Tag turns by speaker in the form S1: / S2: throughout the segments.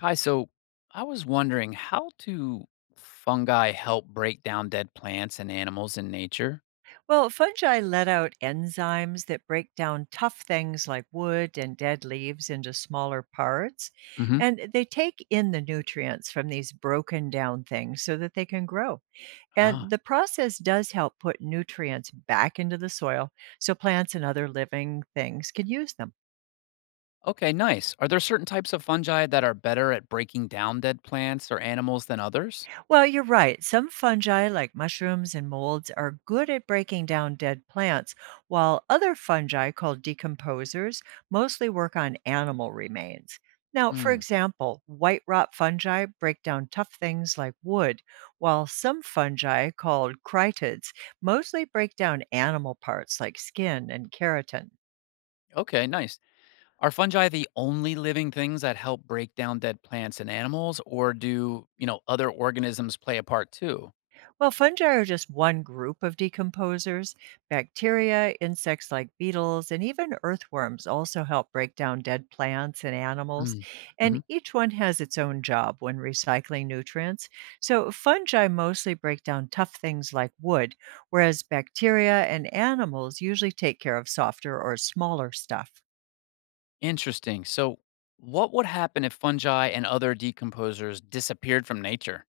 S1: Hi, so I was wondering, how do fungi help break down dead plants and animals in nature?
S2: Well, fungi let out enzymes that break down tough things like wood and dead leaves into smaller parts.
S1: Hmm.
S2: And they take in the nutrients from these broken down things so that they can grow. And
S1: Ah,
S2: the process does help put nutrients back into the soil so plants and other living things can use them.
S1: okay, nice. Are there certain types of fungi that are better at breaking down dead plants or animals than others?
S2: Well, you're right. Some fungi, like mushrooms and molds, are good at breaking down dead plants, while other fungi, called decomposers, mostly work on animal remains. Now, for
S1: Mm,
S2: example, white rot fungi break down tough things like wood, while some fungi, called critids, mostly break down animal parts like skin and keratin.
S1: okay, nice. Are fungi the only living things that help break down dead plants and animals, or do, other organisms play a part too?
S2: Well, fungi are just one group of decomposers. Bacteria, insects like beetles, and even earthworms also help break down dead plants and animals.
S1: Mm,
S2: And
S1: hmm.
S2: each one has its own job when recycling nutrients. So, fungi mostly break down tough things like wood, whereas bacteria and animals usually take care of softer or smaller stuff.
S1: Interesting. So, what would happen if fungi and other decomposers disappeared from nature?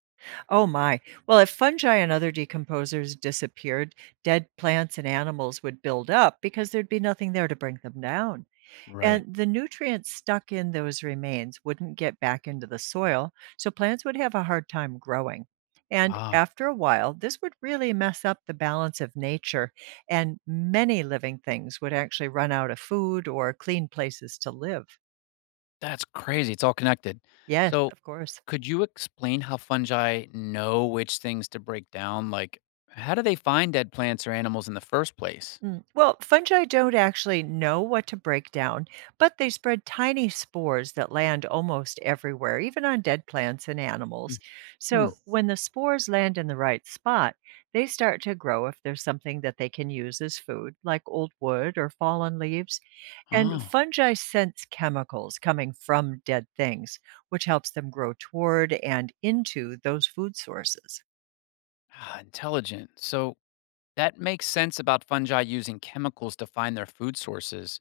S2: Oh my. Well, if fungi and other decomposers disappeared, dead plants and animals would build up because there'd be nothing there to bring them down.
S1: Right.
S2: And the nutrients stuck in those remains wouldn't get back into the soil, so plants would have a hard time growing. And
S1: Ah,
S2: after a while, this would really mess up the balance of nature, and many living things would actually run out of food or clean places to live.
S1: that's crazy. It's all connected.
S2: Yes,
S1: So,
S2: of course.
S1: could you explain how fungi know which things to break down? Like, how do they find dead plants or animals in the first place?
S2: Mm. Well, fungi don't actually know what to break down, but they spread tiny spores that land almost everywhere, even on dead plants and animals.
S1: Hmm.
S2: So, when the spores land in the right spot, they start to grow if there's something that they can use as food, like old wood or fallen leaves. And
S1: Oh,
S2: fungi sense chemicals coming from dead things, which helps them grow toward and into those food sources.
S1: ah, intelligent. So, that makes sense about fungi using chemicals to find their food sources.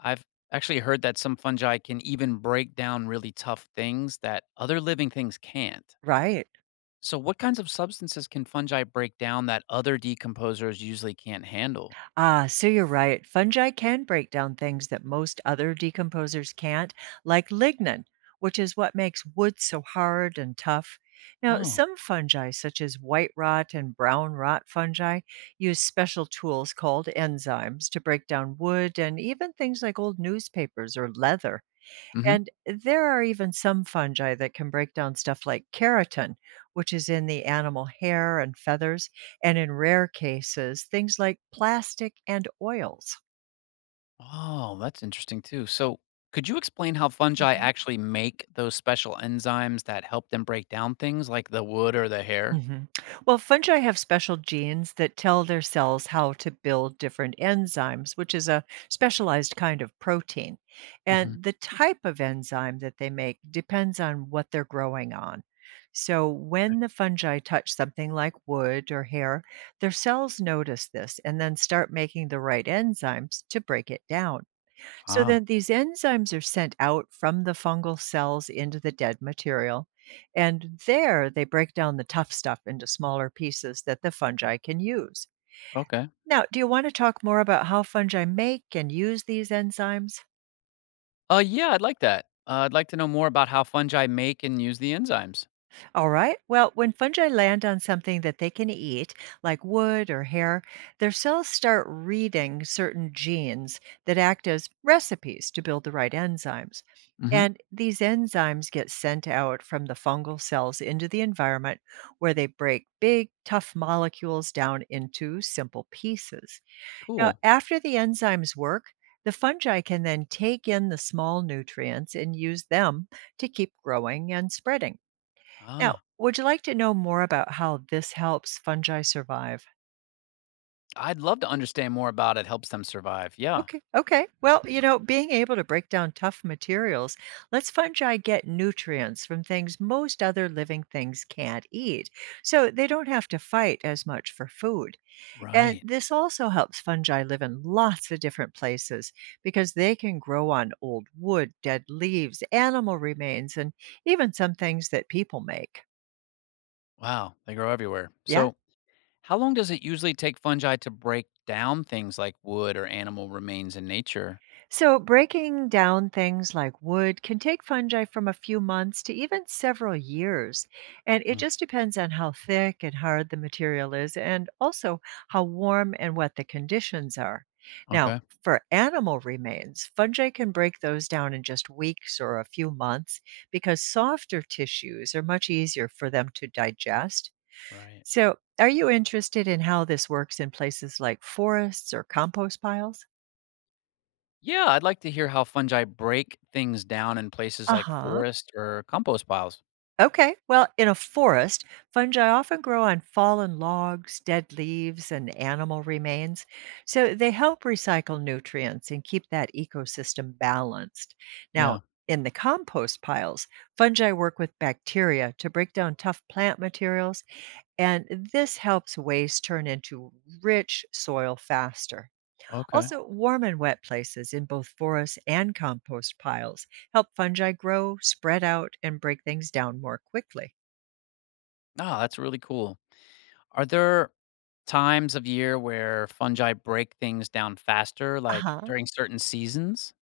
S1: I've actually heard that some fungi can even break down really tough things that other living things can't.
S2: Right.
S1: So, what kinds of substances can fungi break down that other decomposers usually can't handle?
S2: Ah, so you're right. Fungi can break down things that most other decomposers can't, like lignin, which is what makes wood so hard and tough. Now,
S1: Oh,
S2: some fungi, such as white rot and brown rot fungi, use special tools called enzymes to break down wood and even things like old newspapers or leather.
S1: hmm.
S2: And there are even some fungi that can break down stuff like keratin, which is in the animal hair and feathers, and in rare cases, things like plastic and oils.
S1: Oh, that's interesting too. So, could you explain how fungi actually make those special enzymes that help them break down things like the wood or the hair?
S2: Mhm. Well, fungi have special genes that tell their cells how to build different enzymes, which is a specialized kind of protein.
S1: Hmm.
S2: And the type of enzyme that they make depends on what they're growing on. So, when the fungi touch something like wood or hair, their cells notice this and then start making the right enzymes to break it down. So
S1: Ah,
S2: then these enzymes are sent out from the fungal cells into the dead material. And there they break down the tough stuff into smaller pieces that the fungi can use.
S1: okay.
S2: Now, do you want to talk more about how fungi make and use these enzymes?
S1: Yeah, I'd like that. I'd like to know more about how fungi make and use the enzymes.
S2: All right. Well, when fungi land on something that they can eat, like wood or hair, their cells start reading certain genes that act as recipes to build the right enzymes.
S1: Hmm.
S2: And these enzymes get sent out from the fungal cells into the environment where they break big, tough molecules down into simple pieces. Now,
S1: Cool.
S2: after the enzymes work, the fungi can then take in the small nutrients and use them to keep growing and spreading. Now,
S1: Ah,
S2: would you like to know more about how this helps fungi survive?
S1: I'd love to understand more about it. Helps them survive. Yeah.
S2: Okay, okay. Well, you know, being able to break down tough materials lets fungi get nutrients from things most other living things can't eat. So they don't have to fight as much for food. And
S1: Right.
S2: this also helps fungi live in lots of different places because they can grow on old wood, dead leaves, animal remains, and even some things that people make.
S1: Wow. They grow everywhere.
S2: Yeah.
S1: So, how long does it usually take fungi to break down things like wood or animal remains in nature?
S2: So, breaking down things like wood can take fungi from a few months to even several years. And it
S1: Mm,
S2: just depends on how thick and hard the material is, and also how warm and wet the conditions are. Now,
S1: okay.
S2: for animal remains, fungi can break those down in just weeks or a few months because softer tissues are much easier for them to digest.
S1: Right.
S2: So, are you interested in how this works in places like forests or compost piles?
S1: Yeah, I'd like to hear how fungi break things down in places
S2: Uh
S1: like
S2: huh.
S1: forests or compost piles.
S2: Okay. Well, in a forest, fungi often grow on fallen logs, dead leaves, and animal remains. So they help recycle nutrients and keep that ecosystem balanced. Now,
S1: Yeah.
S2: in the compost piles, fungi work with bacteria to break down tough plant materials, and this helps waste turn into rich soil faster.
S1: Okay.
S2: Also, warm and wet places in both forests and compost piles help fungi grow, spread out, and break things down more quickly.
S1: Ah, that's really cool. Are there times of year where fungi break things down faster, like
S2: Uh-huh.
S1: during certain seasons?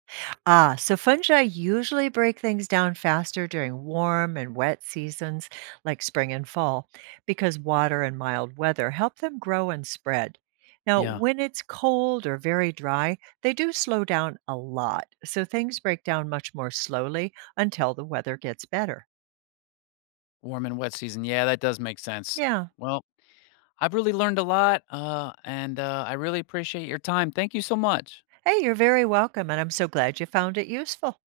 S2: Ah, so fungi usually break things down faster during warm and wet seasons like spring and fall because water and mild weather help them grow and spread. Now,
S1: Yeah.
S2: when it's cold or very dry, they do slow down a lot. So things break down much more slowly until the weather gets better.
S1: Warm and wet season. Yeah, that does make sense.
S2: Yeah.
S1: Well, I've really learned a lot, and I really appreciate your time. Thank you so much.
S2: Hey, you're very welcome. And I'm so glad you found it useful.